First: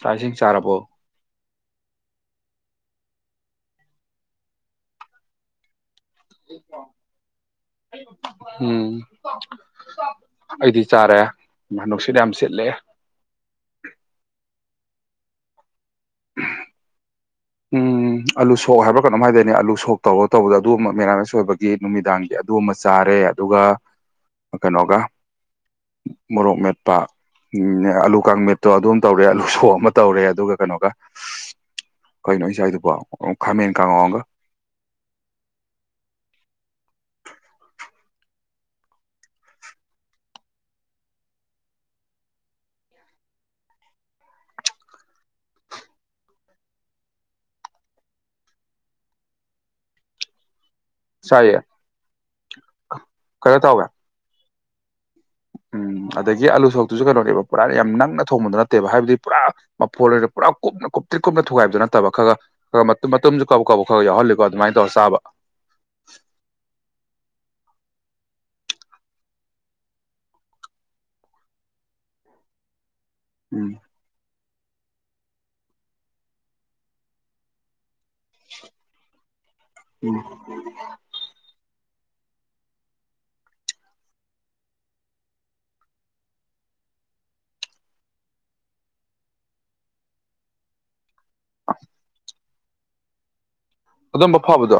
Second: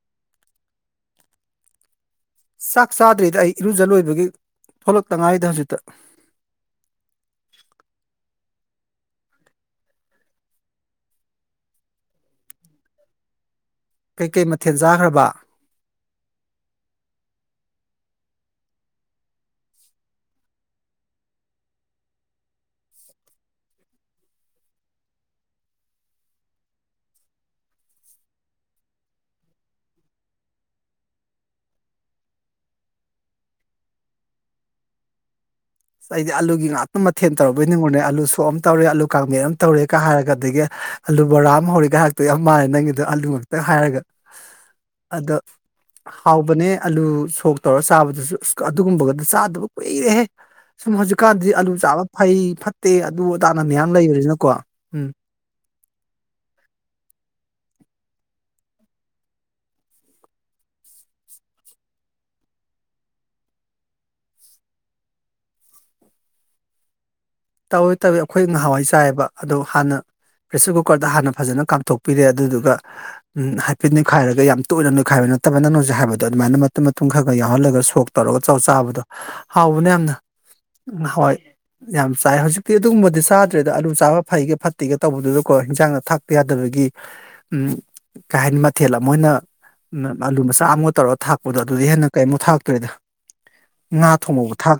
ꯆꯥꯛꯁꯤꯡ ꯆꯥꯔꯕꯣ? ꯆꯥꯛ ꯆꯥꯗ꯭ꯔꯤꯗ ꯑꯩ ꯏꯔꯨꯖ ꯂꯣꯏꯕꯒꯤ ꯊꯣꯛꯂꯛꯇꯉꯥꯏꯗ ꯍꯧꯖꯤꯛꯇ ꯎꯝ ꯑꯩꯗꯤ ꯆꯥꯔꯦ꯫ ꯅꯨꯡꯁꯤꯠ ꯌꯥꯝ ꯁꯤꯠꯂꯦ꯫ ꯀꯩꯀꯩ ꯃꯊꯦꯜ ꯆꯥꯈ꯭ꯔꯕ? [unintelligible] ꯎꯝ ꯑꯥꯂꯨ ꯁꯣꯛ ꯍꯥꯏꯕ꯭ꯔꯥ ꯀꯩꯅꯣꯝ ꯍꯥꯏꯗꯣꯏꯅꯦ ꯑꯥꯂꯨ ꯁꯣꯛ ꯇꯧꯔꯒ ꯇꯧꯕꯗ ꯑꯗꯨꯕ ꯃꯦꯔꯥꯃꯦꯁ ꯑꯣꯏꯕꯒꯤ ꯅꯨꯃꯤꯗꯥꯡꯒꯤ ꯑꯗꯨ ꯑꯃ ꯆꯥꯔꯦ ꯑꯗꯨꯒ ꯀꯩꯅꯣꯒ ꯃꯣꯔꯣꯛ ꯃꯦꯠꯄ ꯎꯝ ꯑꯂꯨ ꯀꯥꯡꯃꯤꯠꯇꯣ ꯑꯗꯨꯝ ꯇꯧꯔꯦ ꯑꯂꯨ ꯁꯣꯛ ꯑꯃ ꯇꯧꯔꯦ ꯑꯗꯨꯒ ꯀꯩꯅꯣꯒ ꯀꯩꯅꯣ ꯏꯁꯋꯥꯏꯗꯨꯕꯣ ꯈꯥꯃꯦꯟ ꯀꯥꯡꯉꯣ ꯑꯃꯒ ꯑꯩꯗꯤ ꯑꯥꯂꯨꯒꯤ ꯉꯥꯛꯇ ꯃꯊꯦꯜ ꯇꯧꯔꯔꯕꯩꯅꯤꯉꯣꯅꯦ ꯑꯥꯂꯨ ꯁꯣꯛ ꯑꯃ ꯇꯧꯔꯦ ꯑꯂꯨ ꯀꯥꯡꯥꯕꯦꯟ ꯑꯃ ꯇꯧꯔꯦꯒ ꯍꯥꯏꯔꯒ ꯑꯗꯒꯤ ꯑꯂꯨ ꯕꯔꯥ ꯍꯧꯔꯦꯒ ꯍꯥꯔꯛꯇꯧ ꯌꯥꯝ ꯃꯥꯥꯟꯂꯦ ꯅꯪꯒꯤꯗ ꯑꯥꯂꯨ ꯈꯛꯇ ꯍꯥꯏꯔꯒ [inaudible] ꯑꯗꯣ ꯍꯥꯎꯕꯅꯦ ꯑꯂꯨ ꯁꯣꯛ ꯇꯧꯔꯥ ꯆꯥꯕꯗꯨꯁꯨ ꯑꯗꯨꯒꯨꯝꯕꯒꯗꯣ ꯆꯥꯗꯕ ꯀꯨꯏꯔꯦꯍꯦ ꯁꯨꯝ ꯍꯧꯖꯤꯛꯀꯥꯟꯗꯤ ꯆꯥꯏꯌꯦ ꯑꯂꯨ ꯆꯥꯕ ꯐꯩ ꯐꯠꯇꯦ ꯑꯗꯨ ꯀꯩꯅꯣ ꯑꯗꯥꯅ ꯇꯧꯋꯦ ꯃꯌꯥꯝ ꯂꯩꯕꯅꯤꯅꯀꯣ ꯎꯝ ꯎꯝ ꯑꯗꯒꯤ ꯑꯂꯨ ꯁꯣꯛꯇꯨꯁꯨ ꯀꯩꯅꯣꯅꯦꯕ ꯄꯨꯔꯥ ꯌꯥꯝ ꯅꯪꯅ ꯊꯣꯡꯕꯗꯨ ꯅꯠꯇꯦꯕ ꯍꯥꯏꯕꯗꯤ ꯄꯨꯔꯥ ꯃꯐꯣꯟꯗ ꯄꯨꯔꯥ ꯀꯨꯞꯅ ꯀꯨꯞꯇꯤꯔꯤ ꯀꯨꯞꯅ ꯊꯨꯒꯥꯏꯕꯗꯨ ꯅꯠꯇꯕ ꯈꯔ ꯃꯇꯨꯝꯁꯨ ꯀꯥꯕꯛ ꯀꯥꯕꯛ ꯌꯥꯎꯍꯜꯂꯤꯀꯣ ꯑꯗꯨꯃꯥꯏꯅ ꯇꯧꯔ ꯆꯥꯕ ꯇꯧꯏ ꯇꯧꯏ ꯑꯩꯈꯣꯏ ꯉꯍꯥꯟꯋꯥꯏ ꯆꯥꯏꯑꯥꯕ ꯑꯗꯣ ꯍꯥꯟꯅ ꯄ꯭ꯔꯦꯁꯔ ꯀꯨꯀꯔꯗ ꯍꯥꯟꯅ ꯐꯖꯅ ꯀꯥꯞꯊꯣꯛꯄꯤꯔꯦ ꯑꯗꯨꯗꯨꯒ ꯎꯝ ꯍꯥꯏꯐꯦꯠ ꯅꯣꯏꯠꯈꯥꯏꯔꯒ ꯌꯥꯝ ꯇꯣꯏꯅ ꯅꯣꯏꯈꯥꯏꯕ ꯅꯠꯇꯕ ꯅꯪꯅ ꯍꯧꯖꯤꯛ ꯍꯥꯏꯕꯗꯣ ꯑꯗꯨꯃꯥꯏꯅ ꯃꯇꯨꯡ ꯃꯇꯨꯝ ꯈꯔꯒ ꯌꯥꯎꯍꯜꯂꯒ ꯁꯣꯛ ꯇꯧꯔꯒ ꯆꯥꯕꯗꯣ ꯍꯥꯎꯕꯅ ꯌꯥꯝꯅ ꯍꯋꯥꯏ ꯌꯥꯝ ꯆꯥꯏ ꯍꯧꯖꯤꯛꯇꯤ ꯑꯗꯨꯒꯨꯝꯕꯗꯤ ꯆꯥꯗ꯭ꯔꯦꯗ ꯑꯂꯨ ꯆꯥꯕ ꯐꯩꯒ ꯐꯠꯇꯦꯒ ꯇꯧꯕꯗꯨꯗꯀꯣ ꯍꯤꯟꯖꯥꯡꯅ ꯊꯥꯛꯇ ꯌꯥꯗꯕꯒꯤ ꯎꯝ ꯀꯩ ꯍꯥꯏꯅꯤ ꯃꯊꯦꯜ ꯑꯃꯅ ꯑꯜꯂꯨ ꯃꯆꯥ ꯑꯃꯒ ꯇꯧꯔꯒ ꯊꯥꯛꯄꯗꯣ ꯑꯗꯨꯗꯤ ꯍꯦꯟꯅ ꯀꯩꯃꯨꯛ ꯊꯥꯛꯇꯣꯏꯗ ꯑꯗꯨꯝꯕ ꯐꯕꯗꯣ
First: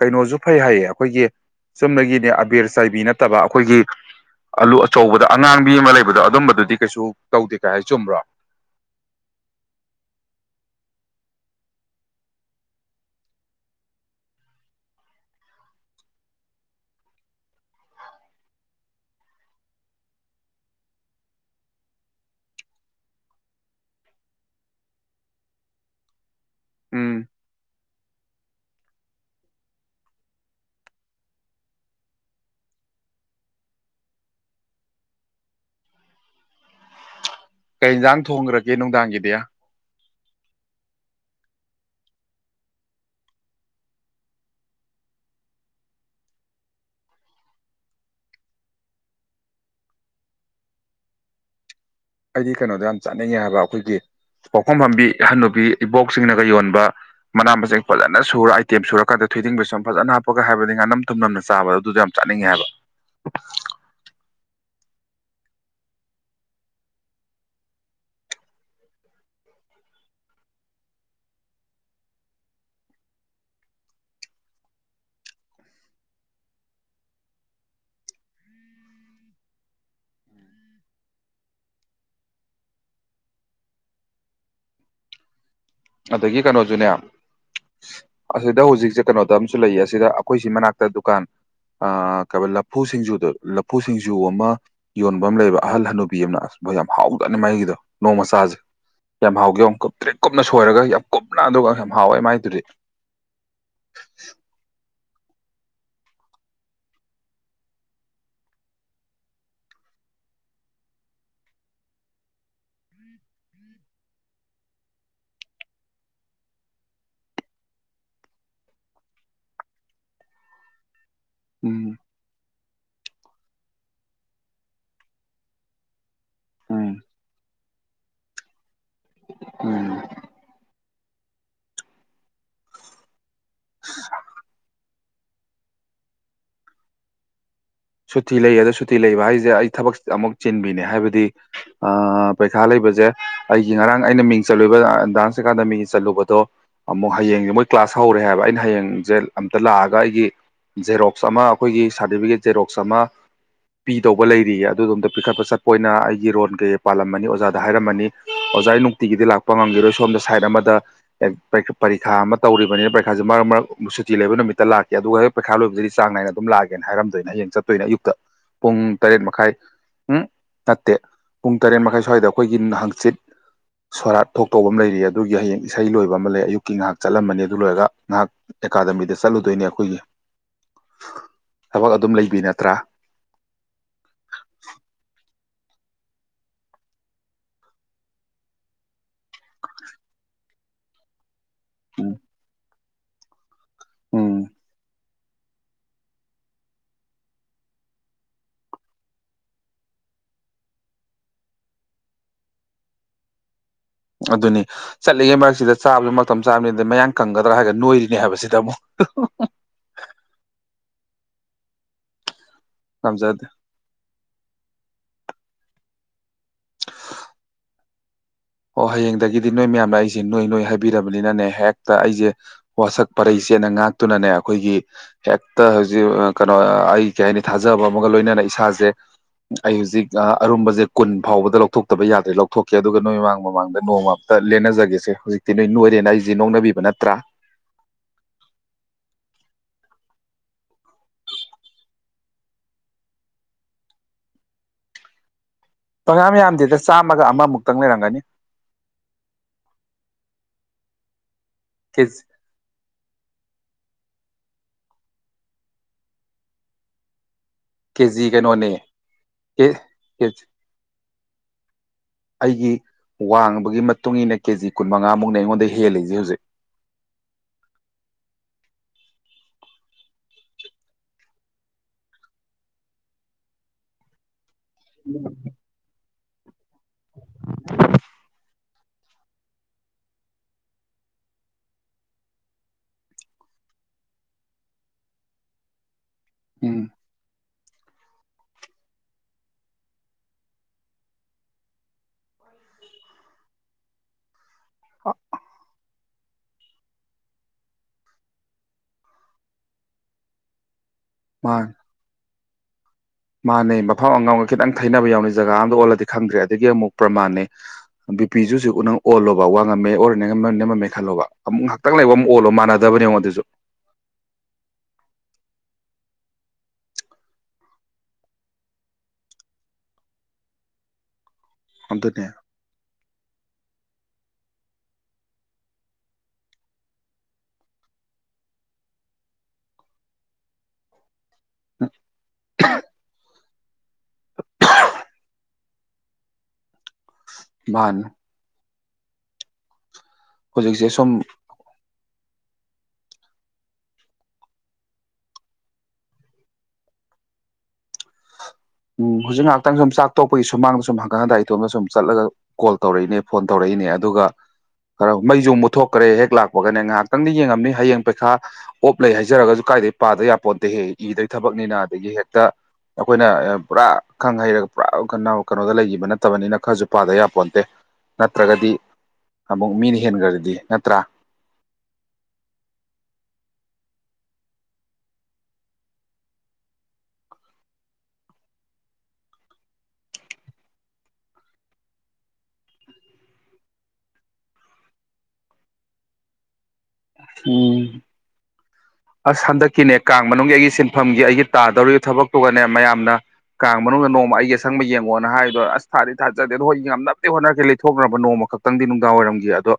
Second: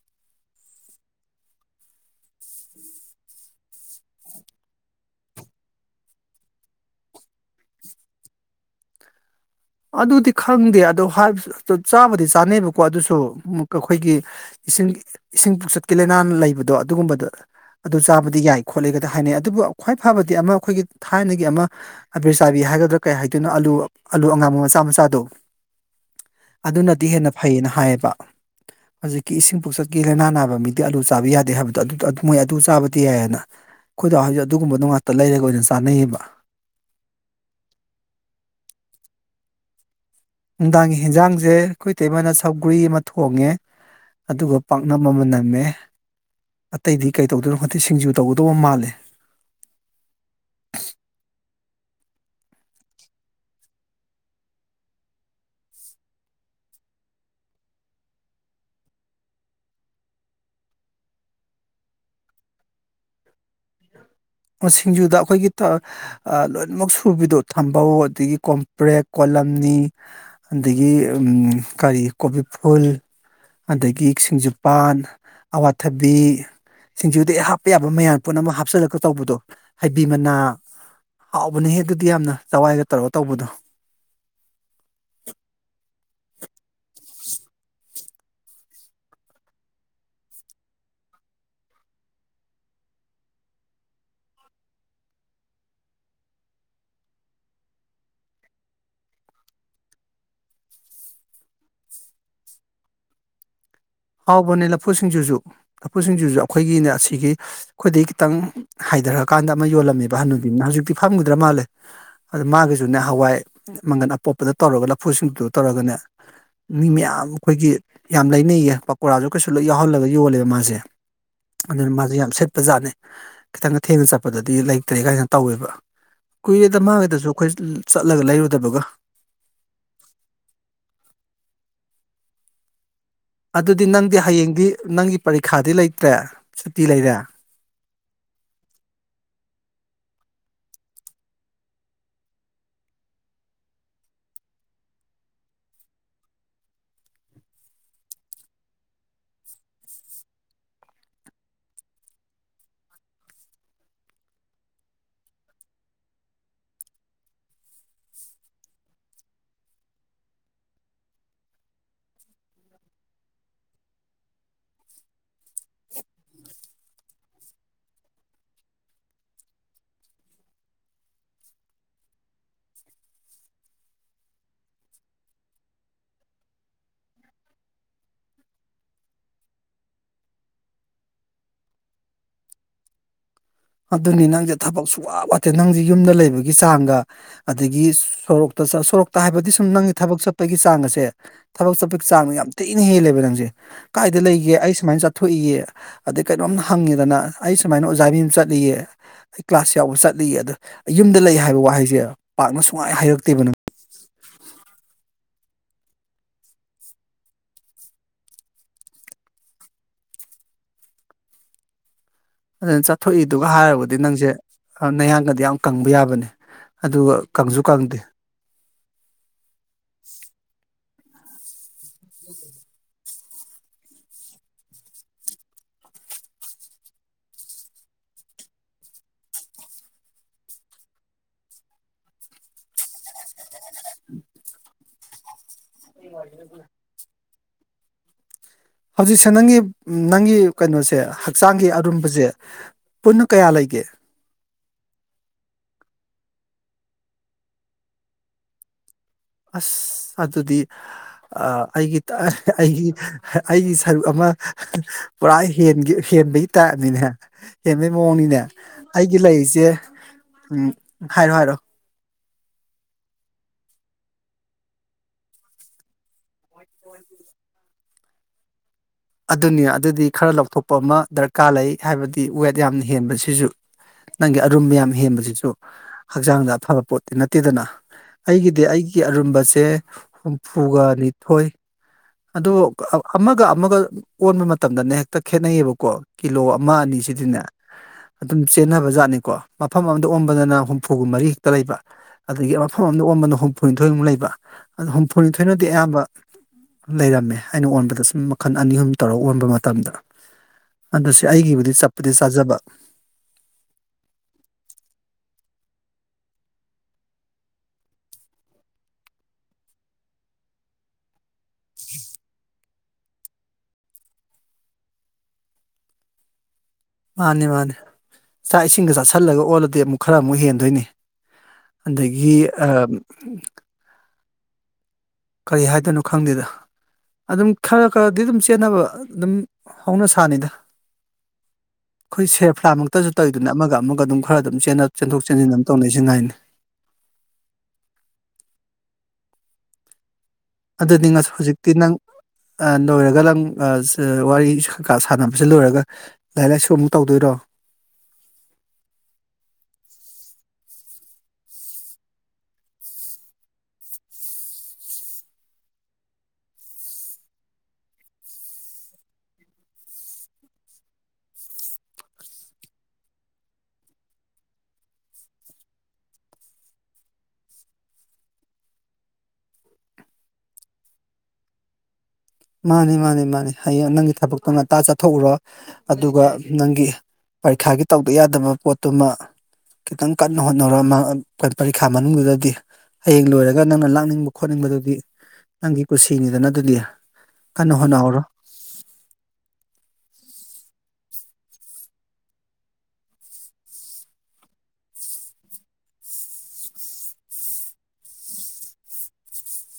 ꯀꯩꯅꯣꯁꯨ ꯐꯩ ꯍꯥꯏꯌꯦ ꯑꯩꯈꯣꯏꯒꯤ ꯆꯨꯝꯅꯒꯤꯅꯦ ꯑꯕꯦꯔ ꯆꯥꯏꯕꯤ ꯅꯠꯇꯕ ꯑꯩꯈꯣꯏꯒꯤ ꯑꯂꯨ ꯑꯆꯧꯕꯗ ꯑꯉꯥꯡꯕꯤ ꯑꯃ ꯂꯩꯕꯗꯣ ꯑꯗꯨꯝꯕꯗꯨꯗꯤ ꯀꯩꯁꯨ ꯇꯧꯗꯦ ꯀꯥꯏ ꯍꯥꯏ ꯆꯨꯝꯕ꯭ꯔꯣ ꯑꯗꯨꯗꯤ ꯈꯪꯗꯦ ꯑꯗꯣ ꯆꯥꯕꯗꯤ ꯆꯥꯅꯩꯕꯀꯣ ꯑꯗꯨꯁꯨ ꯑꯩꯈꯣꯏꯒꯤ ꯏꯁꯤꯡ ꯏꯁꯤꯡ ꯄꯨꯆꯠꯀꯤ ꯂꯥꯏꯅꯥ ꯂꯩꯕꯗꯣ ꯑꯗꯨꯒꯨꯝꯕꯗ ꯑꯗꯨ ꯆꯥꯕꯗꯤ ꯌꯥꯏ ꯈꯣꯠꯂꯦꯒꯗ ꯍꯥꯏꯅꯩ ꯑꯗꯨꯕꯨ ꯈ꯭ꯋꯥꯏ ꯐꯕꯗꯤ ꯑꯃ ꯑꯩꯈꯣꯏꯒꯤ ꯊꯥꯏꯅꯒꯤ ꯑꯃ ꯍꯥꯕꯤꯔ ꯆꯥꯕꯤ ꯍꯥꯏꯒꯗ꯭ꯔꯥ ꯀꯩ ꯍꯥꯏꯗꯣꯏꯅꯣ ꯑꯥꯂꯨ ꯑꯉꯥꯡ ꯃꯆꯥ ꯃꯆꯥꯗꯣ ꯑꯗꯨꯅꯗꯤ ꯎꯝ ꯍꯦꯟꯅ ꯐꯩꯌꯦꯅ ꯍꯥꯏꯌꯦꯕ ꯍꯧꯖꯤꯛꯀꯤ ꯏꯁꯤꯡ ꯅꯨꯡꯁꯤꯠꯀꯤ ꯂꯥꯏꯅꯥ ꯅꯥꯕ ꯃꯤꯗꯤ ꯑꯂꯨ ꯆꯥꯕ ꯌꯥꯗꯦ ꯍꯥꯏꯕꯗꯣ ꯃꯣꯏ ꯑꯗꯨ ꯆꯥꯕꯗꯤ ꯌꯥꯏꯌꯦꯕ ꯑꯩꯈꯣꯏꯗꯣ ꯍꯧꯖꯤꯛ ꯑꯗꯨꯒꯨꯝꯕꯗꯣ ꯉꯥꯛꯇ ꯂꯩꯔꯒ ꯑꯣꯏꯅ ꯆꯥꯟꯅꯩꯌꯦꯕ ꯀꯩ ꯌꯦꯟꯖꯥꯡ ꯊꯣꯡꯈ꯭ꯔꯒꯦ ꯅꯨꯡꯗꯥꯡꯒꯤꯗꯤ ꯅꯨꯡꯗꯥꯡꯒꯤ ꯍꯟꯖꯥꯡꯁꯦ ꯑꯩꯈꯣꯏ ꯇꯩꯃꯅ ꯁꯧꯒꯔꯤ ꯑꯃ ꯊꯣꯡꯉꯦ ꯑꯗꯨꯒ ꯄꯥꯛꯅꯝ ꯑꯃ ꯅꯝꯃꯦ ꯑꯇꯩꯗꯤ ꯀꯩ ꯇꯧꯗꯣꯏꯅꯣ ꯈꯪꯗꯦ ꯁꯤꯡꯖꯨ ꯇꯧꯗꯧ ꯃꯥꯜꯂꯦ ꯑꯩꯗꯤ ꯀꯩꯅꯣꯗꯣ ꯌꯥꯝ ꯆꯥꯅꯤꯡꯉꯦ ꯍꯥꯏꯕ ꯑꯩꯈꯣꯏꯒꯤ ꯄꯥꯎꯈꯨꯝ ꯐꯥꯝꯕꯤ ꯑꯍꯟ ꯍꯥꯟꯅꯨꯕꯤ ꯏꯕꯣꯛꯁꯤꯡꯅꯒ ꯌꯣꯟꯕ ꯃꯅꯥ ꯃꯁꯤꯡ ꯐꯖꯅ ꯁꯨꯔ ꯑꯥꯏꯇꯦꯝ ꯁꯨꯔꯀꯥꯟꯗ ꯊꯣꯏꯗꯤꯡꯕ ꯁꯨꯝ ꯐꯖꯅ ꯍꯥꯞꯄꯒ ꯍꯥꯏꯕꯗꯤ ꯉꯥꯅꯝ ꯊꯨꯝꯅꯝꯅ ꯆꯥꯕ ꯑꯗꯨꯗ ꯌꯥꯝ ꯆꯠꯅꯤꯡꯉꯦ ꯍꯥꯏꯕ ꯁꯤꯡꯖꯨꯗ ꯑꯩꯈꯣꯏꯒꯤ ꯂꯣꯏꯅꯃꯛ ꯁꯨꯕꯤꯗꯣ ꯊꯝꯕ ꯑꯗꯒꯤ ꯀꯣꯝꯄ꯭ꯔꯦꯛ ꯀꯣꯂꯝꯅꯤ ꯑꯗꯒꯤ ꯀꯔꯤ ꯀꯣꯕꯤ ꯐꯨꯜ ꯑꯗꯒꯤ ꯢꯁꯤꯡꯖꯨꯄꯥꯟ ꯑꯋꯥꯊꯥꯕꯤ ꯁꯤꯡꯖꯨꯗꯩ ꯍꯥꯞꯄ ꯌꯥꯕ ꯃꯌꯥꯝ ꯄꯣꯠ ꯑꯃ ꯍꯥꯞꯆꯜꯂꯛꯄ ꯇꯧꯕꯗꯣ ꯍꯩꯕꯤ ꯃꯅꯥ ꯍꯥꯎꯕꯅꯍꯦ ꯑꯗꯨꯗꯤ ꯌꯥꯝꯅ ꯍꯥꯋꯥꯏꯒ ꯇꯧꯔꯒ ꯇꯧꯕꯗꯣ ꯑꯗꯒꯤ ꯀꯩꯅꯣꯁꯨꯅꯦ ꯑꯁꯤꯗ ꯍꯧꯖꯤꯛꯁꯦ ꯀꯩꯅꯣꯗ ꯑꯝꯁꯨ ꯂꯩꯌꯦ ꯑꯁꯤꯗ ꯑꯩꯈꯣꯏꯁꯤ ꯃꯅꯥꯛꯇ ꯗꯨꯀꯥꯟ ꯑ ꯀꯩꯕ ꯂꯐꯨ ꯁꯤꯡꯖꯨꯗ‌ꯣ ꯂꯐꯨ ꯁꯤꯡꯖꯨ ꯑꯃ ꯌꯣꯟꯕ ꯑꯃ ꯂꯩꯕ ꯑꯍꯜ ꯍꯟꯅꯨꯕꯤ ꯑꯃꯅ ꯑꯁ ꯚꯥꯏ ꯌꯥꯝ ꯍꯥꯎꯖꯥꯠꯅꯤ ꯃꯥꯏꯒꯤꯗꯣ ꯅꯣꯡꯃ ꯆꯥꯖ‌ꯦ ꯌꯥꯝ ꯍꯥꯎꯒꯦ ꯌ‌ꯦꯡꯉꯨ ꯀꯨꯞ ꯇꯔꯦꯠ ꯀꯨꯞꯅ ꯁꯣꯏꯔꯒ ꯌꯥꯝ ꯀꯨꯞꯅ ꯑꯗꯨꯒ ꯌꯥꯝ ꯍꯥꯎꯋꯦ ꯃꯥꯏꯗꯨꯗꯤ ꯍꯥꯎꯕꯅꯦ ꯂꯐꯨ ꯁꯤꯡꯖꯨꯁꯨ ꯂꯐꯨꯁꯤꯡꯖꯨꯁꯨ ꯑꯩꯈꯣꯏꯒꯤꯅꯦ ꯑꯁꯤꯒꯤ ꯑꯩꯈꯣꯏꯗꯩ ꯈꯤꯇꯪ ꯍꯥꯏꯊꯔꯀꯥꯟꯗ ꯑꯃ ꯌꯣꯜꯂꯝꯃꯦꯕ ꯍꯅꯨꯕꯤ ꯑꯝꯅ ꯍꯧꯖꯤꯛꯇꯤ ꯐꯝꯒꯤꯗ꯭ꯔꯥ ꯃꯥꯜꯂꯦ ꯑꯗꯨ ꯃꯥꯒꯤꯁꯨꯅꯦ ꯍꯋꯥꯏ ꯃꯪꯒꯟ ꯑꯄꯣꯞꯄꯗ ꯇꯧꯔꯒ ꯂꯐꯨꯁꯤꯡꯖꯨꯗꯨ ꯇꯧꯔꯒꯅꯦ ꯃꯤ ꯃꯌꯥꯝ ꯑꯩꯈꯣꯏꯒꯤ ꯌꯥꯝ ꯂꯩꯅꯩꯌꯦ ꯄꯀꯣꯔꯥꯁꯨ ꯀꯩꯁꯨ ꯂꯣꯏ ꯌꯥꯎꯍꯜꯂꯒ ꯌꯣꯜꯂꯦꯕ ꯃꯥꯖ‌ꯦ ꯑꯗꯨꯅ ꯎꯝ ꯃꯥꯖ‌ꯦ ꯌꯥꯝ ꯁꯤꯠ ꯕꯖꯥꯠꯅꯦ ꯈꯤꯇꯪꯒ ꯊꯦꯡꯅ ꯆꯠꯄꯗꯗꯤ ꯂꯩꯇ꯭ꯔꯦ ꯀꯥꯏꯅ ꯇꯧꯋꯦꯕ ꯀꯨꯏꯔꯦꯗ ꯎꯝ ꯃꯥꯥꯒꯤꯗꯁꯨ ꯑꯩꯈꯣꯏ ꯆꯠꯂꯒ ꯂꯩꯔꯨꯗꯕꯒ [unintelligible] ꯑꯗꯨꯗꯤ ꯅꯪꯗꯤ ꯍꯌꯦꯡꯗꯤ ꯅꯪꯒꯤ ꯄꯔꯤꯈꯥꯗꯤ ꯂꯩꯇ꯭ꯔꯦ ꯁꯨꯇꯤ ꯂꯩꯔꯦ ꯁꯨꯇꯤ ꯂꯩ ꯑꯗꯣ ꯁꯨꯇꯤ ꯂꯩꯕ ꯍꯥꯏꯁꯦ ꯑꯩ ꯊꯕꯛ ꯑꯃꯨꯛ ꯆꯤꯟꯕꯤꯅꯦ ꯍꯥꯏꯕꯗꯤ ꯑꯥ ꯄꯩꯈꯥ ꯂꯩꯕꯖ‌ꯦ ꯑꯩꯒꯤ ꯉꯔꯥꯡ ꯑꯩꯅ ꯃꯤꯡ ꯆꯜꯂꯨꯏꯕ ꯗꯥꯟꯁ ꯑꯦꯀꯥꯗꯃꯤꯒꯤ ꯆꯜꯂꯨꯕꯗꯣ ꯑꯃꯨꯛ ꯍꯌꯦꯡ ꯃꯣꯏ ꯀ꯭ꯂꯥꯁ ꯍꯧꯔꯦ ꯍꯥꯏꯕ ꯑꯩꯅ ꯍꯌꯦꯡꯖ‌ꯦ ꯑꯝꯇ ꯂꯥꯛꯑꯒ ꯑꯩꯒꯤ ꯖꯦꯔꯣꯛꯁ ꯑꯃ ꯑꯩꯈꯣꯏꯒꯤ ꯁꯥꯔꯇꯤꯐꯤꯀꯦꯠ ꯖꯦꯔꯣꯛꯁ ꯑꯃ ꯄꯤꯗꯧꯕ ꯂꯩꯔꯤꯌꯦ ꯑꯗꯨꯗꯣꯝꯇ ꯄꯤꯈꯠꯄ ꯆꯠꯄ ꯑꯣꯏꯅ ꯑꯩꯒꯤ ꯔꯣꯟ ꯀꯩ ꯄꯥꯜꯂꯝꯃꯅꯤ ꯑꯣꯖꯥꯗ ꯍꯥꯏꯔꯝꯃꯅꯤ ꯑꯣꯖꯥ ꯑꯩ ꯅꯨꯡꯇꯤꯒꯤꯗꯤ ꯂꯥꯛꯄ ꯉꯝꯈꯤꯔꯣꯏ ꯁꯣꯝꯗ ꯁꯥꯏꯠ ꯑꯃꯗ ꯄ ꯩ ꯄ ꯄꯔꯤꯈꯥ ꯑꯃ ꯇꯧꯔꯤꯕꯅꯤꯅ ꯄꯩꯈꯥꯁꯤ ꯃꯔꯛ ꯃꯔꯛ ꯁꯨꯇꯤ ꯂꯩꯕ ꯅꯨꯃꯤꯠꯇ ꯂꯥꯛꯀꯦ ꯑꯗꯨꯒ ꯍ‌ꯦꯛ ꯄꯩꯈꯥ ꯂꯣꯏꯕꯗꯩꯗꯤ ꯆꯥꯡ ꯅꯥꯏꯅ ꯑꯗꯨꯝ ꯂꯥꯛꯑꯒꯦꯅ ꯍꯥꯏꯔꯝꯗꯣꯏꯅꯦ ꯍꯌꯦꯡ ꯆꯠꯇꯣꯏꯅ‌ꯦ ꯑꯌꯨꯛꯇ ꯄꯨꯡ ꯇꯔꯦꯠ ꯃꯈꯥꯏ ꯎꯝ ꯅꯠꯇꯦ ꯄꯨꯡ ꯇꯔꯦꯠ ꯃꯈꯥꯏ ꯁ꯭ꯋꯥꯏꯗ ꯑꯩꯈꯣꯏꯒꯤ ꯍꯪꯆꯤꯠ ꯁꯣꯔꯥꯠ ꯊꯣꯛꯇꯧꯕ ꯑꯃ ꯂꯩꯔꯤ ꯑꯗꯨꯒꯤ ꯍꯌꯦꯡ ꯏꯁꯩ ꯂꯣꯏꯕ ꯑꯃ ꯂꯩ ꯑꯌꯨꯛꯀꯤ ꯉꯥꯍꯥꯛ ꯆꯠꯂꯝꯃꯅꯤ ꯑꯗꯨ ꯂꯣꯏꯔꯒ ꯉꯥꯍꯥꯛ꯫ ꯑꯦꯀꯥꯗꯃꯤꯗ ꯆꯠꯂꯨꯗꯣꯏꯅꯦ ꯑꯩꯈꯣꯏꯒꯤ꯫ ꯊꯕꯛ ꯑꯗꯨꯝ ꯂꯩꯕꯤ ꯅꯠꯇ꯭ꯔꯥ꯫ ꯑꯗꯨꯅꯤ ꯅꯪꯁꯦ ꯊꯕꯛ ꯁꯨꯛꯋꯥꯠ ꯋꯥꯠꯇꯦ ꯅꯪꯖꯦ ꯌꯨꯝꯗ ꯂꯩꯕꯒꯤ ꯆꯥꯡꯒ꯫ ꯑꯗꯒꯤ ꯁꯣꯔꯣꯛꯇ ꯆ ꯁꯣꯔꯣꯛꯇ ꯍꯥꯏꯕꯗꯤ ꯁꯨꯝ ꯅꯪꯒꯤ ꯊꯕꯛ ꯆꯠꯄꯒꯤ ꯆꯥꯡ ꯑꯁꯦ꯫ ꯊꯕꯛ ꯆꯠꯄꯒꯤ ꯎꯝ ꯆꯥꯡꯅ ꯌꯥꯝ ꯊꯤꯅ ꯍꯦꯜꯂꯦꯕ ꯅꯪꯁꯦ ꯀꯥꯏꯗ ꯎꯝ ꯂꯩꯒꯦ ꯑꯩ ꯁꯨꯃꯥꯏ ꯆꯠ ꯊꯣꯛꯏꯌꯦ ꯑꯗꯩ ꯀꯩꯅꯣꯝ ꯍꯪꯉꯦꯗꯅ ꯑꯩ ꯁꯨꯃꯥꯏꯅ ꯑꯣꯖꯥꯏ ꯃꯌꯨꯝ ꯆꯠꯂꯤꯌꯦ꯫ ꯑꯩ ꯀ꯭ꯂꯥꯁ ꯌꯥꯎꯕ ꯆꯠꯂꯤꯌ‌ꯦ ꯑꯗ ꯌꯨꯝꯗ ꯂꯩ ꯍꯥꯏꯕ ꯋꯥꯍꯩꯁꯦ ꯄꯥꯛꯅ ꯁꯨꯡꯍꯥꯏ ꯍꯥꯏꯔꯛꯇꯦꯕ ꯅꯪ_꯫ ꯑꯗꯨꯅꯤ꯫ ꯆꯠꯂꯤꯉꯩ ꯃꯔꯛꯁꯤꯗ ꯆꯥꯕꯁꯨ ꯃꯇꯝ ꯆꯥꯕ ꯅꯠꯇꯦ ꯃꯌꯥꯡ ꯀꯪꯒꯗ꯭ꯔꯥ ꯍꯥꯏꯔꯒ ꯅꯣꯏꯔꯤꯅꯦ ꯍꯥꯏꯕ ꯁꯤꯗ ꯑꯃꯨꯛ꯫ ꯑ ꯆꯠꯊꯣꯛꯏꯗꯨꯒ ꯉꯝꯖꯗꯦ ꯍꯥꯏꯔꯨꯔꯗꯤ ꯅꯪꯁꯦ ꯅꯌꯥꯡꯒꯗꯤ ꯌꯥꯝ ꯀꯪꯕ ꯌꯥꯕꯅꯦ꯫ ꯑꯗꯨꯒ ꯀꯪꯖꯨ ꯀꯪꯗꯦ꯫ ꯑꯣ ꯍꯌꯦꯡꯗꯒꯤꯗꯤ ꯅꯣꯏ ꯃꯌꯥꯝꯅ ꯑꯩꯁꯦ ꯅꯣꯏ ꯅꯣꯏ ꯍꯥꯏꯕꯤꯔꯕꯅꯤꯅꯅꯦ ꯍꯦꯛꯇ ꯑꯩꯖ‌ꯦ ꯋꯥꯁꯛ꯫ ꯄꯔꯩ ꯆꯦꯠꯅ ꯉꯥꯛꯇꯨꯅꯅꯦ ꯑꯩꯈꯣꯏꯒꯤ꯫ ꯍꯦꯛꯇ ꯍꯧꯖꯤꯛ ꯀꯩꯅꯣ ꯑꯩ ꯀꯩ ꯍꯥꯏꯅꯤ ꯊꯥꯖꯕ ꯑꯃꯒ ꯂꯣꯏꯅꯅ ꯏꯁꯥꯁꯦ꯫ ꯑꯩ ꯍꯧꯖꯤꯛ ꯑ ꯑꯔꯨꯝꯕꯁꯦ ꯀꯨꯟ ꯐꯥꯎꯕꯗ ꯂꯧꯊꯣꯛꯇꯕ ꯌꯥꯗ꯭ꯔꯦ ꯂꯧꯊꯣꯛꯀꯦ ꯑꯗꯨꯒ ꯅꯣꯏ ꯃꯥꯡ꯫ ꯃꯃꯥꯡꯗ ꯅꯣꯡꯃ ꯑꯝꯇ ꯂꯦꯟꯅꯖꯒꯦꯁꯦ ꯍꯧꯖꯤꯛꯇꯤ ꯅꯣꯏ ꯅꯣꯏꯔꯦꯅ ꯑꯩꯁꯦ ꯅꯣꯛꯅꯕꯤꯕ ꯅꯠꯇ꯭ꯔꯥ꯫ ꯍꯧꯖꯤꯛꯁꯦ ꯅꯪꯒꯤ ꯅꯪꯒꯤ ꯀꯩꯅꯣꯁꯦ ꯍꯛꯆꯥꯡꯒꯤ ꯑꯔꯨꯝꯕꯖ‌ꯦ꯫ ꯄꯨꯟꯅ ꯀꯌꯥ ꯂꯩꯒꯦ꯫ ꯄꯪꯌꯥꯝ ꯌꯥꯝꯗꯦꯗ ꯆꯥꯝꯃꯒ ꯑꯃ ꯃꯨꯛꯇꯪ ꯂꯩꯔꯝꯒꯅꯤ꯫ ꯑꯁ ꯑꯗꯨꯗꯤ ꯑꯥ ꯑꯩꯒꯤ ꯀꯦꯖꯤ ꯑꯩꯒꯤ ꯑꯩꯒꯤ ꯁꯔꯨꯛ ꯑꯃ꯫ ꯄꯨꯔꯥ ꯍꯦꯟꯒꯦ ꯍꯦꯟꯕꯩ ꯇꯥꯏꯞꯅꯤꯅꯦ ꯍꯦꯟꯕꯩ ꯀꯦꯖꯤ ꯃꯑꯣꯡꯅꯤꯅꯦ ꯀꯩꯅꯣꯅꯦ ꯑꯩꯒꯤ ꯂꯩꯔꯤꯁꯦ ꯀꯦ ꯀꯦꯖꯤ ꯎꯝ ꯍꯥꯏꯔꯣ ꯍꯥꯏꯔꯣ ꯑꯩꯒꯤ ꯋꯥꯡꯕꯒꯤ ꯃꯇꯨꯡ ꯏꯟꯅ ꯀꯦꯖꯤ ꯀꯨꯟꯃꯉꯥꯃꯨꯛꯅꯦ ꯑꯩꯉꯣꯟꯗꯩꯩ ꯍꯦꯜꯂꯤꯖꯦ ꯍꯧꯖꯤꯛ꯫ ꯑꯗꯨꯅꯤ ꯑꯗꯨꯗꯤ ꯈꯔ ꯂꯧꯊꯣꯛꯄ ꯑꯃ ꯗꯔꯀꯥꯔ ꯂꯩ ꯍꯥꯏꯕꯗꯤ ꯋꯦꯠ ꯌꯥꯝ ꯍꯦꯟꯕꯁꯤꯁꯨ ꯅꯪꯒꯤ ꯑꯔꯨꯝꯕ ꯌꯥꯝ ꯍꯦꯟꯕꯁꯤꯖꯨ ꯍꯛꯆꯥꯡꯗ ꯑꯐꯕ ꯄꯣꯠꯇꯤ ꯅꯠꯇꯦꯗꯅ ꯑꯩꯒꯤꯗꯤ ꯑꯩꯒꯤ ꯑꯔꯨꯝꯕꯁꯦ ꯍꯨꯝꯐꯨꯒ ꯅꯤꯊꯣꯏ꯫ ꯑꯗꯣ ꯑꯃꯒ ꯑꯃꯒ ꯑꯣꯟꯕ ꯃꯇꯝꯗꯅꯦ ꯍꯦꯛꯇ ꯈꯦꯠꯅꯩꯌꯦꯕꯀꯣ꯫ ꯀꯤꯂꯣ ꯑꯃ ꯎꯝ ꯑꯅꯤ ꯁꯤꯗꯤꯅꯦ ꯑꯗꯨꯝ ꯆꯦꯟꯅꯕ ꯖꯥꯠꯅꯤꯀꯣ ꯃꯐꯝ ꯑꯃꯗ ꯑꯣꯟꯕꯗꯅ ꯍꯨꯝꯐꯨꯒ ꯃꯔꯤ ꯍꯦꯛꯇ ꯂꯩꯕ ꯑꯗꯒꯤ ꯃꯐꯝ ꯑꯃꯗ ꯑꯣꯟꯕꯗꯅ ꯍꯨꯝꯐꯨꯅꯤꯊꯣꯏ ꯑꯃꯨꯛ ꯂꯩꯕ ꯑꯗꯨ ꯍꯨꯝꯐꯨꯅꯤꯊꯣꯏꯅꯗꯤ ꯑꯌꯥꯝꯕ ꯂꯩꯔꯝꯃꯦ ꯑꯩꯅ ꯑꯣꯟꯕꯗ ꯁꯨꯝ ꯃꯈꯜ ꯑꯅꯤ ꯑꯍꯨꯝ ꯇꯧꯔ ꯑꯣꯟꯕ ꯃꯇꯝꯗ꯫ ꯑꯗꯨ ꯁꯤ ꯃꯥꯅꯦ ꯑꯩꯒꯤꯕꯨꯗꯤ ꯆꯠꯄꯨꯗꯤ ꯆꯥꯖꯕ ꯃꯥꯅꯦ ꯃꯐꯝ ꯑꯝꯒ ꯑꯝꯒ ꯈꯤꯇꯪ ꯊꯩꯅꯕ ꯌꯥꯎꯕꯅꯦ ꯖꯒꯥ ꯑꯝꯗ ꯑꯣꯜꯂꯗꯤ ꯈꯪꯗ꯭ꯔꯦ ꯑꯗꯒꯤ ꯑꯃꯨꯛ ꯄꯔꯥꯃꯥꯟꯅꯦ ꯕꯤꯄꯤꯖꯨ ꯍꯧꯖꯤꯛ ꯅꯪ ꯑꯣꯜꯂꯣꯕ ꯋꯥꯡꯉꯝꯃꯦ ꯑꯣꯔ ꯅꯦꯌꯦ_ ꯅꯦꯝꯃꯝꯃꯦ ꯈꯜꯂꯣꯕ ꯑꯃꯨꯛ ꯉꯥꯛꯇꯪ ꯂꯩꯕ ꯑꯃꯨꯛ ꯑꯣꯜꯂꯣ ꯃꯅꯗꯕꯅꯦ ꯌꯦꯡꯑꯣ ꯑꯗꯨꯖꯨ ꯃꯥꯟꯅꯦ ꯃꯥꯟꯅꯦ ꯆꯥꯛ ꯏꯁꯤꯡꯒ ꯆꯥꯁꯤꯜꯂꯒ ꯑꯣꯜꯂꯗꯤ ꯑꯃꯨꯛ ꯈꯔ ꯑꯃꯨꯛ ꯍꯦꯟꯗꯣꯢꯅꯦ ꯑꯗꯨꯅꯦ ꯑꯗꯒꯤ ꯑꯥ ꯀꯔꯤ ꯍꯥꯏꯗꯨꯅꯣ ꯈꯪꯗꯦꯗ ꯑꯗꯨꯝ ꯈꯔ ꯈꯔꯗꯤ ꯑꯗꯨꯝ ꯆꯦꯟꯅꯕ ꯑꯗꯨꯝ ꯍꯧꯅ ꯁꯥꯅꯤꯗ ꯈꯣꯏ ꯁꯦꯔ ꯐꯂꯥ ꯃꯨꯛꯇꯁꯨ ꯇꯧ_ ꯗꯨꯅꯤ ꯑꯃꯒ ꯑꯃꯒ ꯑꯗꯨꯝ ꯈꯔ ꯑꯗꯨꯝ ꯆꯦꯟꯅ ꯆꯦꯟꯊꯣꯛ ꯆꯦꯟꯁꯤꯟ ꯗꯨꯝ ꯇꯧꯅꯩꯁꯦ ꯉꯥꯏꯅꯦ ꯃꯥꯅꯤ ꯍꯧꯖꯤꯛꯁꯦ ꯑꯗꯨꯅꯤ ꯁꯨꯝ ꯉ_ ꯍꯧꯖꯤꯛꯇꯤ ꯅꯪ ꯑꯥ ꯅꯣꯏꯔꯒ ꯂꯪ ꯑꯥ ꯁꯦ ꯋꯥꯔꯤ ꯀꯩꯀꯥ ꯁꯥꯟꯅꯕꯁꯦ ꯂꯣꯏꯔꯒ ꯂꯥꯏꯔꯤꯛ ꯂꯥꯏꯁꯨ ꯑꯃꯨꯛ ꯇꯧꯗꯨꯏꯔꯣ ꯎꯝ ꯍꯧꯖꯤꯛ ꯉꯥꯛꯍꯇꯪ ꯁꯨꯝ ꯆꯥꯛ ꯇꯣꯛꯄꯒꯤ ꯁꯨꯃꯥꯡꯗ ꯁꯨꯝ ꯍꯪꯀꯠ ꯍꯟꯗꯥ ꯏꯇꯣꯝꯇ ꯁꯨꯝ ꯆꯠꯂꯒ ꯀꯣꯜ ꯇꯧꯔꯛꯏꯅꯦ ꯐꯣꯟ ꯇꯧꯔꯛꯏꯅꯦ ꯑꯗꯨꯒ ꯈꯔ ꯃꯩꯁꯨ ꯃꯨꯠꯊꯣꯛꯈ꯭ꯔꯦ ꯍꯦꯛ ꯂꯥꯛꯄꯒꯅꯦ ꯉꯥꯍꯥꯛꯇꯪꯗꯤ ꯌꯦꯡꯉꯝꯃꯤ ꯍꯌꯦꯡ ꯄꯩꯈꯥ ꯑꯣꯞ ꯂꯩ ꯍꯥꯏꯖꯔꯒꯁꯨ ꯀꯥꯏꯗꯩꯒꯤ ꯄꯥꯗ ꯌꯥꯄꯣꯟꯇꯦꯍꯦ ꯏꯗ ꯊꯕꯛꯅꯤꯅ ꯑꯗꯒꯤ ꯍꯦꯛꯇ ꯑꯩꯈꯣꯏꯅ ꯄꯨꯔꯥ ꯈꯪ ꯍꯩꯔꯒ ꯄꯨꯔꯥ ꯀ ꯀꯩꯅꯣꯗ ꯂꯩꯈꯤꯕ ꯅꯠꯇꯕꯅꯤꯅ ꯈꯔꯁꯨ ꯄꯥꯗ ꯌꯥꯄꯣꯟꯇꯦ ꯅꯠꯇ꯭ꯔꯒꯗꯤ ꯑꯃꯨꯛ ꯃꯤꯅ ꯍꯦꯟꯈ꯭ꯔꯗꯤ ꯅꯠꯇ꯭ꯔꯥ ꯃꯥꯅꯦ ꯃꯥꯅꯦ ꯃꯥꯅꯦ ꯍꯌꯦꯡ ꯅꯪꯒꯤ ꯊꯕꯛꯇꯣ ꯉꯥꯛꯇꯥ ꯆꯠꯊꯣꯛꯎꯔꯣ ꯑꯗꯨꯒ ꯅꯪꯒꯤ ꯄꯔꯤꯈꯥꯒꯤ ꯇꯧꯗ ꯌꯥꯗꯕ ꯄꯣꯠꯇꯨꯃ ꯈꯤꯇꯪ ꯀꯟꯅ ꯍꯣꯠꯅꯔꯣ ꯄꯔꯤꯈꯥ ꯃꯅꯨꯡꯗꯨꯗꯗꯤ ꯍꯌꯦꯡ ꯂꯣꯏꯔꯒ ꯅꯪꯅ ꯂꯥꯛꯅꯤꯡꯕ ꯈꯣꯠꯅꯤꯡꯕꯗꯨꯗꯤ ꯅꯪꯒꯤ ꯀꯨꯁꯤꯅꯤꯗꯅ ꯑꯗꯨꯗꯤ ꯀꯟꯅ ꯎꯝ ꯍꯣꯠꯅꯍꯧꯔꯣ ꯑꯁ ꯍꯟꯗꯛꯀꯤꯅꯦ ꯀꯥꯡ ꯃꯅꯨꯡꯒꯤ ꯑꯩꯒꯤ ꯁꯤꯟꯐꯝꯒꯤ ꯑꯩꯒꯤ ꯇꯥꯗꯧꯔꯤꯕ ꯊꯕꯛꯇꯨꯒꯅꯦ ꯃꯌꯥꯝꯅ ꯀꯥꯡ ꯃꯅꯨꯡꯗ ꯅꯣꯡꯃ ꯑꯩꯒꯤ ꯑꯁꯪꯕ ꯌꯦꯡꯉꯣꯑꯣꯅ ꯍꯥꯏꯕꯗꯣ ꯑꯁ ꯊꯥꯗꯤ ꯊꯥꯖꯗꯦ ꯑꯣ ꯍꯣꯏ ꯉꯝꯅꯕꯗꯤ ꯍꯣꯠꯅꯔꯛꯦ ꯂꯩꯊꯣꯛꯈ꯭ꯔꯅꯕ ꯅꯣꯡꯃꯈꯛ ꯈꯤꯇꯪꯗꯤ ꯅꯨꯡꯗꯥꯡ ꯋꯥꯏꯔꯝꯒꯤ ꯑꯗꯣ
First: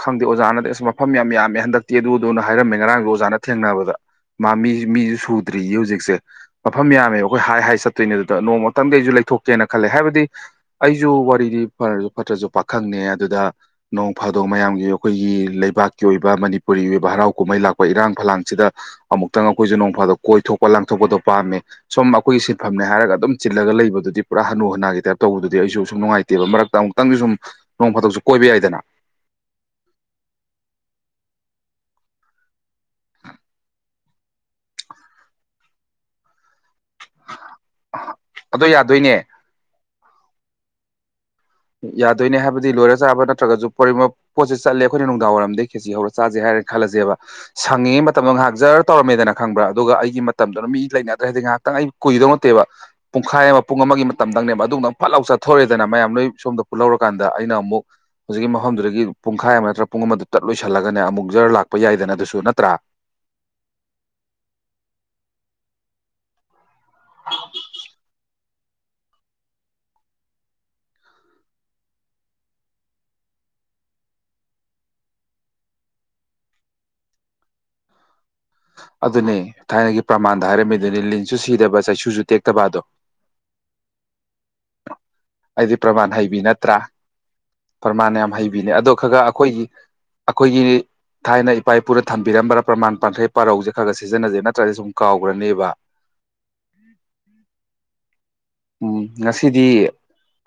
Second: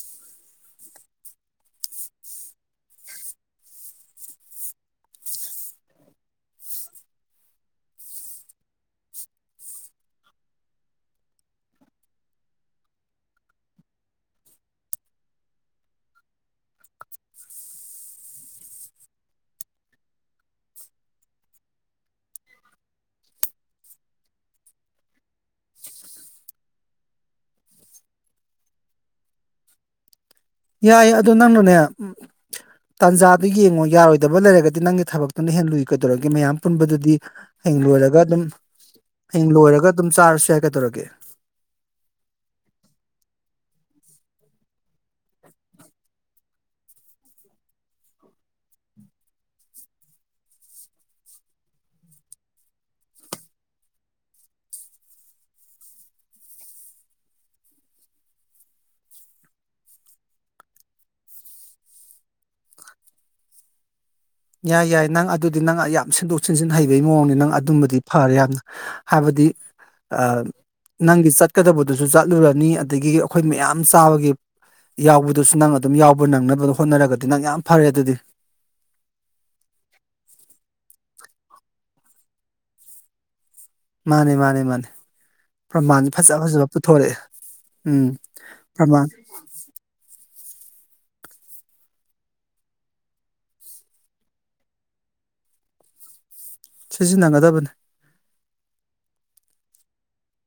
ꯈꯪꯗꯦ ꯑꯣꯖꯥꯅꯗꯤ ꯑꯁ ꯃꯐꯝ ꯌꯥꯝ ꯌꯥ ꯃꯦ ꯍꯟꯗꯛꯇꯤ ꯑꯗꯨ ꯑꯗꯨꯅ ꯍꯥꯏꯔꯝꯃꯦ ꯉꯔꯥꯡꯗꯣ ꯑꯣꯖꯥꯅ ꯊꯦꯡꯅꯕꯗ ꯃꯥ ꯃꯤ ꯃꯤꯁꯨ ꯁꯨꯗ꯭ꯔꯤꯌꯦ ꯍꯧꯖꯤꯛꯁꯦ ꯃꯐꯝ ꯌꯥꯝꯃꯦꯕ ꯑꯩꯈꯣꯏ ꯍꯥꯏ ꯆꯠꯇꯣꯏꯅꯦ ꯑꯗꯨꯗ ꯅꯣꯡꯃ ꯃꯇꯝꯒꯤ ꯑꯩꯁꯨ ꯂꯩꯊꯣꯛꯀꯦꯅ ꯈꯜꯂꯦ ꯍꯥꯏꯕꯗꯤ ꯑꯩꯖꯨ ꯋꯥꯔꯤꯗꯤ ꯐꯔꯁꯨ ꯐꯠꯇ꯭ꯔꯁꯨ ꯄꯥꯈꯪꯅꯦ ꯑꯗꯨꯗ ꯅꯣꯡ ꯐꯥꯗꯣꯡ ꯃꯌꯥꯝꯒꯤ ꯑꯩꯈꯣꯏꯒꯤ ꯂꯩꯕꯥꯛꯀꯤ ꯑꯣꯏꯕ ꯃꯅꯤꯄꯨꯔꯤ ꯑꯣꯏꯕ ꯍꯔꯥꯎ ꯀꯨꯝꯍꯩ ꯂꯥꯛꯄ ꯏꯔꯥꯡ ꯐꯂꯥꯡꯁꯤꯗ ꯑꯃꯨꯛꯇꯪ ꯑꯩꯈꯣꯏꯁꯨ ꯅꯣꯡꯐꯥꯗꯣꯛ ꯀꯣꯏꯊꯣꯛꯄ ꯂꯥꯡꯊꯣꯛꯄꯗꯣ ꯄꯥꯝꯃꯦ ꯁꯣꯨꯝ ꯑꯩꯈꯣꯏꯒꯤ ꯁꯤꯟꯐꯝꯅꯦ ꯍꯥꯏꯔꯒ ꯑꯗꯨꯝ ꯆꯤꯜꯂꯒ ꯂꯩꯕꯗꯨꯗꯤ ꯄꯨꯔꯥ ꯍꯥꯅꯨ ꯍꯅꯥꯒꯤ ꯇꯥꯏꯞ ꯇꯧꯕꯗꯨꯗꯤ ꯑꯩꯁꯨ ꯁꯨꯝ ꯅꯨꯡꯉꯥꯏꯇꯦ ꯅꯠꯇꯦꯕ ꯃꯔꯛꯇ ꯑꯃꯨꯛꯇꯪꯗꯤ ꯁꯨꯝ ꯅꯣꯡ ꯐꯥꯗꯣꯛꯁꯨ ꯀꯣꯏꯕ ꯌꯥꯏꯗꯅ ꯌꯥꯏ ꯑꯗꯨ ꯅꯪꯅꯅꯦ ꯎꯝ ꯇꯥꯟꯖꯥꯗꯨꯣ ꯌꯦꯡꯉꯣ ꯌꯥꯔꯣꯏꯗꯕ ꯂꯩꯔꯒꯗꯤ ꯅꯪꯒꯤ ꯊꯕꯛꯇꯨꯅ ꯍꯦ ꯂꯨꯏ ꯀꯩꯗꯧꯔꯒꯦ ꯃꯌꯥꯝ ꯄꯨꯟꯕꯗꯨꯗꯤ ꯍꯦꯂꯣꯏꯔꯒ ꯑꯗꯣ ꯌꯥꯗꯣꯏꯅꯦ ꯍꯡ ꯂꯣꯏꯔꯒ ꯑꯗꯨꯝ ꯆꯥꯔꯁꯨ ꯌꯥꯏ ꯀꯩꯗꯧꯔꯒꯦ ꯌꯥꯗꯣꯏꯅꯦ ꯍꯥꯏꯕꯗꯤ ꯂꯣꯏꯔ ꯆꯥꯕ ꯅꯠꯇ꯭ꯔꯒꯁꯨ ꯄꯣꯔꯤꯃꯛ ꯄꯣꯠꯁꯤ ꯆꯠꯂꯦ ꯑꯩꯈꯣꯏ ꯅꯨꯡꯡꯏꯔꯝꯗꯦꯁꯤ ꯍꯧꯔ ꯆꯥꯁꯦ ꯍꯥꯏꯔꯒ ꯈꯜꯂꯁꯦꯕ ꯁꯪꯉꯤꯉꯩ ꯃꯇꯝꯗꯣ ꯉꯥꯏꯍꯥꯛ ꯖꯔ ꯇꯧꯔꯝꯃꯦꯗꯅ ꯈꯪꯕ꯭ꯔꯥ ꯑꯗꯨꯒ ꯑꯩꯒꯤ ꯃꯇꯝꯗꯨꯅ ꯃꯤ ꯂꯩꯅꯗ꯭ꯔꯦ ꯍꯥꯏꯗꯤ ꯉꯥꯏꯍꯥꯛ ꯈꯤꯇꯪ ꯑꯩ ꯀꯨꯏꯗꯧ ꯅꯠꯇꯦꯕ ꯄꯨꯡꯈꯥꯏ ꯑꯃ ꯄꯨꯡ ꯑꯃꯒꯤ ꯃꯇꯝꯗꯪꯅꯦꯕ ꯑꯗꯨꯒꯗꯪ ꯐꯠ ꯂꯥꯎ ꯆꯠꯊꯣꯔꯦꯗꯅ ꯃꯌꯥꯝ ꯂꯣꯏ ꯁꯣꯝꯗ ꯄꯨꯜꯂꯧꯔꯀꯥꯟꯗ ꯑꯩꯅ ꯑꯃꯨꯛ ꯍꯧꯖꯤꯛꯀꯤ ꯃꯐꯝꯗꯨꯗꯒꯤ ꯄꯨꯡꯈꯥꯏ ꯑꯃ ꯅꯠꯇ꯭ꯔꯒ ꯄꯨꯡ ꯑꯃꯗ ꯇꯠ ꯂꯣꯏꯁꯤꯜꯂꯒꯅꯦ ꯑꯃꯨꯛ ꯖꯔ ꯂꯥꯛꯄ ꯌꯥꯏꯗꯅ ꯑꯗꯨꯁꯨ ꯅꯠꯇ꯭ꯔꯥ ꯌꯥꯏ ꯌꯥꯏ ꯅꯪ ꯑꯗꯨꯗꯤ ꯅꯪ ꯌꯥꯝ ꯁꯤꯟꯗꯣꯛ ꯁꯤꯟꯖꯤꯟ ꯍꯩꯕꯒꯤ ꯃꯑꯣꯡꯅꯦ ꯅꯪ ꯑꯗꯨꯝꯕꯗꯤ ꯐꯔꯦ ꯌꯥꯝꯅ ꯍꯥꯏꯕꯗꯤ ꯅꯪꯒꯤ ꯆꯠꯀꯗꯕꯗꯨꯁꯨ ꯆꯠꯂꯨꯔꯅꯤ ꯑꯗꯒꯤ ꯑꯩꯈꯣꯏ ꯃꯌꯥꯝ ꯆꯥꯕꯒꯤ ꯌꯥꯎꯕꯗꯨꯁꯨ ꯅꯪ ꯑꯗꯨꯝ ꯌꯥꯎꯕ ꯅꯪꯅꯕꯅ ꯍꯣꯠꯅꯔꯒꯗꯤ ꯅꯪ ꯌꯥꯝ ꯐꯔꯦ ꯑꯗꯨꯗꯤ ꯑꯗꯨꯅꯦ ꯊꯥꯏꯅꯒꯤ ꯄ꯭ꯔꯃꯥꯟꯗ ꯍꯥꯏꯔꯝꯃꯤꯗꯨꯅꯤ ꯂꯤꯟꯁꯨ ꯁꯤꯗꯕ ꯆꯩꯁꯨ ꯇꯦꯛꯇꯕ ꯑꯗꯣ ꯃꯥꯅꯦ ꯃꯥꯅꯦ ꯃꯥꯅꯦ ꯍꯥꯏꯗꯤ ꯄ꯭ꯔꯃꯥꯟꯁꯦ ꯄ꯭ꯔꯃꯥꯟ ꯐꯖ ꯍꯩꯕꯤ ꯐꯖꯕ ꯅꯠꯇ꯭ꯔꯥ ꯄꯨꯊꯣꯔꯛꯑꯦ ꯄ꯭ꯔꯃꯥꯟ ꯎꯝ ꯌꯥꯝ ꯍꯩꯕꯤꯅꯦ ꯑꯗꯣ ꯄ꯭ꯔꯃꯥꯟ ꯈꯔ ꯈ ꯑꯩꯈꯣꯏꯒꯤ ꯑꯩꯈꯣꯏꯒꯤ ꯊꯥꯏꯅ ꯏꯄꯥ ꯏꯄꯨꯅ ꯊꯝꯕꯤꯔꯝꯕꯔꯥ ꯄ꯭ꯔꯃꯥꯟ ꯄꯥꯟꯈꯩ ꯄꯥꯔꯧꯁꯦ ꯈꯔ ꯈ ꯁꯤꯖꯤꯟꯅꯖꯦ ꯅꯠꯇ꯭ꯔꯗꯤ ꯁꯨꯝ ꯀꯥꯎꯈ꯭ꯔꯅꯦꯕ ꯁꯤꯖꯤꯟꯅꯒꯗꯕꯅꯤ ꯎꯝ ꯉꯁꯤꯗꯤ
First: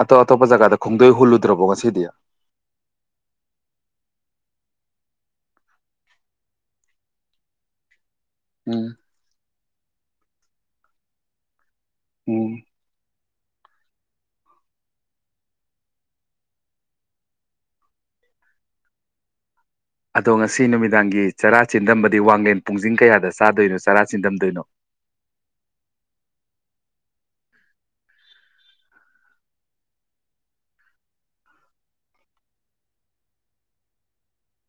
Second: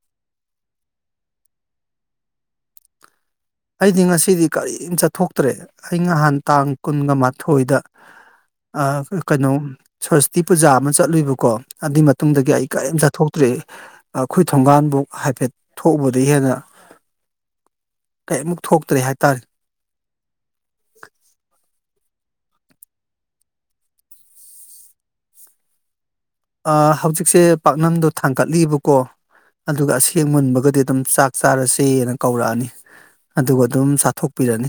ꯑꯇꯣꯞ ꯑꯇꯣꯞꯄ ꯖꯒꯥꯗ ꯈꯣꯡꯗꯣꯏ ꯍꯨꯜꯂꯨꯗ꯭ꯔꯕꯣ ꯉꯁꯤꯗꯤ ꯑꯩꯗꯤ ꯉꯁꯤꯗꯤ ꯀꯔꯤꯝ ꯆꯠꯊꯣꯛꯇ꯭ꯔꯦ ꯑꯩ ꯅꯍꯥꯟ ꯇꯥꯡ ꯀꯨꯟꯒ ꯃꯥꯊꯣꯏꯗ ꯎꯝ ꯀꯩꯅꯣ ꯁ꯭ꯔꯁꯇꯤ ꯄꯨꯖꯥ ꯑꯃ ꯆꯠꯂꯨꯏꯕꯀꯣ ꯑꯗꯨꯏ ꯃꯇꯨꯡꯗꯒꯤ ꯎꯝ ꯑꯩ ꯀꯔꯤꯝ ꯆꯠꯊꯣꯛꯇ꯭ꯔꯤ ꯑꯩꯈꯣꯏ ꯊꯣꯡꯒꯥꯟꯐꯧ ꯍꯥꯏꯐꯦꯠ ꯊꯣꯛꯎꯕꯗ ꯍꯦꯟꯅ ꯀꯩꯃꯨꯛ ꯊꯣꯛꯇ꯭ꯔꯦ ꯍꯥꯏꯇꯥꯔꯦ ꯑꯗꯣ ꯉꯁꯤ ꯅꯨꯃꯤꯗꯥꯡꯒꯤ ꯆꯔꯥ ꯆꯤꯟꯗꯝꯝꯕꯗꯤ ꯋꯥꯡꯂꯦꯟ ꯄꯨꯡꯖꯤꯡ ꯀꯌꯥꯗ ꯆꯥꯗꯣꯏꯅꯣ ꯆꯔꯥ ꯆꯤꯟꯗꯝꯗꯣꯏꯅꯣ ꯍꯧꯖꯤꯛꯁꯦ ꯄꯥꯛꯅꯝꯗꯣ ꯊꯥꯡꯒꯠꯂꯤꯕꯀꯣ ꯑꯗꯨꯒ ꯑꯁꯦꯡ ꯃꯨꯟꯕꯒꯗꯤ ꯑꯗꯨꯝ ꯆꯥꯛ ꯆꯥꯔꯁꯦꯅ ꯀꯧꯔꯛꯑꯅꯤ ꯑꯗꯨꯒ ꯑꯗꯨꯝ ꯆꯥꯊꯣꯛꯄꯤꯔꯅꯤ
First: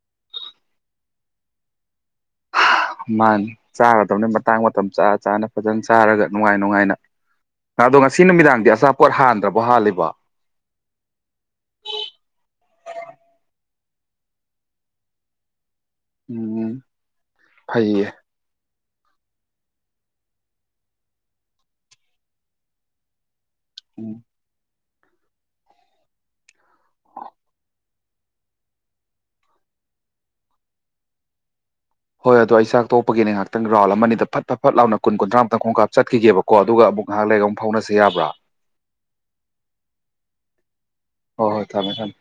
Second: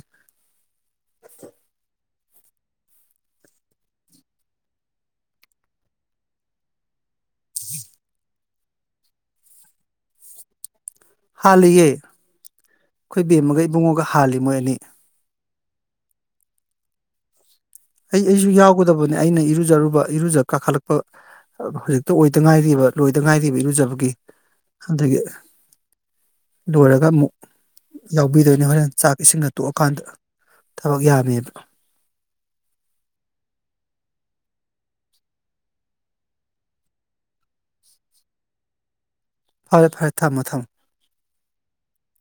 ꯃꯥꯅꯤ ꯆꯥꯒꯗꯕꯅꯤ ꯃꯇꯥꯡ ꯃꯇꯝ ꯆꯥ ꯆꯥꯅ ꯐꯖꯅ ꯆꯥꯔꯒ ꯅꯨꯡꯉꯥꯏ ꯅꯨꯡꯉꯥꯏꯅ ꯑꯗꯣ ꯉꯁꯤ ꯅꯨꯃꯤꯗꯥꯡꯗꯤ ꯑꯆꯥꯄꯣꯠ ꯍꯥꯟꯗ꯭ꯔꯕ ꯍꯥꯜꯂꯤꯕ ꯍꯥꯜꯂꯤꯌꯦ ꯑꯩꯈꯣꯏꯕꯦꯝꯃꯒ ꯏꯕꯨꯡꯉꯣꯒ ꯍꯥꯜꯂꯤ ꯃꯣꯏ ꯑꯅꯤ ꯎꯝ ꯐꯩꯌꯦ ꯑꯩ ꯑꯩꯁꯨ ꯌꯥꯎꯒꯗꯕꯅꯦ ꯑꯩꯅ ꯏꯔꯨꯖꯔꯨꯕ ꯏꯔꯨꯖ ꯀꯥꯈꯠꯂꯛꯄ ꯍꯧꯖꯤꯛꯇ ꯑꯣꯏꯗ ꯉꯥꯏꯔꯤꯕ ꯂꯣꯏꯗ ꯉꯥꯏꯔꯤꯕ ꯎꯝ ꯏꯔꯨꯖꯕꯒꯤ ꯑꯗꯒꯤ ꯂꯣꯏꯔꯒ ꯑꯃꯨꯛ ꯌꯥꯎꯕꯤꯗꯣꯏꯅꯦ ꯍꯣꯔꯦꯟ ꯆꯥꯛ ꯏꯁꯤꯡꯅ ꯇꯣꯛꯑꯀꯥꯟꯗ ꯊꯕꯛ ꯌꯥꯝꯃꯦꯕ ꯍꯣꯏ ꯑꯗꯣ ꯑꯩ ꯆꯥꯛꯣꯛꯄꯒꯤ ꯉꯥꯏꯍꯥꯛꯇꯪ ꯔꯥꯎꯜ ꯑꯃ ꯅꯤꯗ ꯐꯠ ꯐꯠ ꯂꯥꯎꯅ ꯀꯨꯟ ꯀꯨꯟꯊ꯭ꯔꯥꯃꯨꯛꯇꯪ ꯈꯣꯡ ꯀꯥꯞ ꯆꯠꯈꯤꯒꯦꯕ ꯀꯣ ꯑꯗꯨꯒ ꯑꯃꯨꯛ ꯉꯥꯏꯍꯥꯛ ꯂꯩꯒ ꯑꯃ ꯐꯥꯎꯅꯁꯤ ꯌꯥꯕ꯭ꯔꯥ ꯐꯔꯦ ꯐꯔꯦ ꯊꯝꯃꯣ ꯊꯝꯃꯣ ꯍꯣꯏ ꯍꯣꯏ ꯊꯝꯃꯦ ꯊꯝꯃꯦ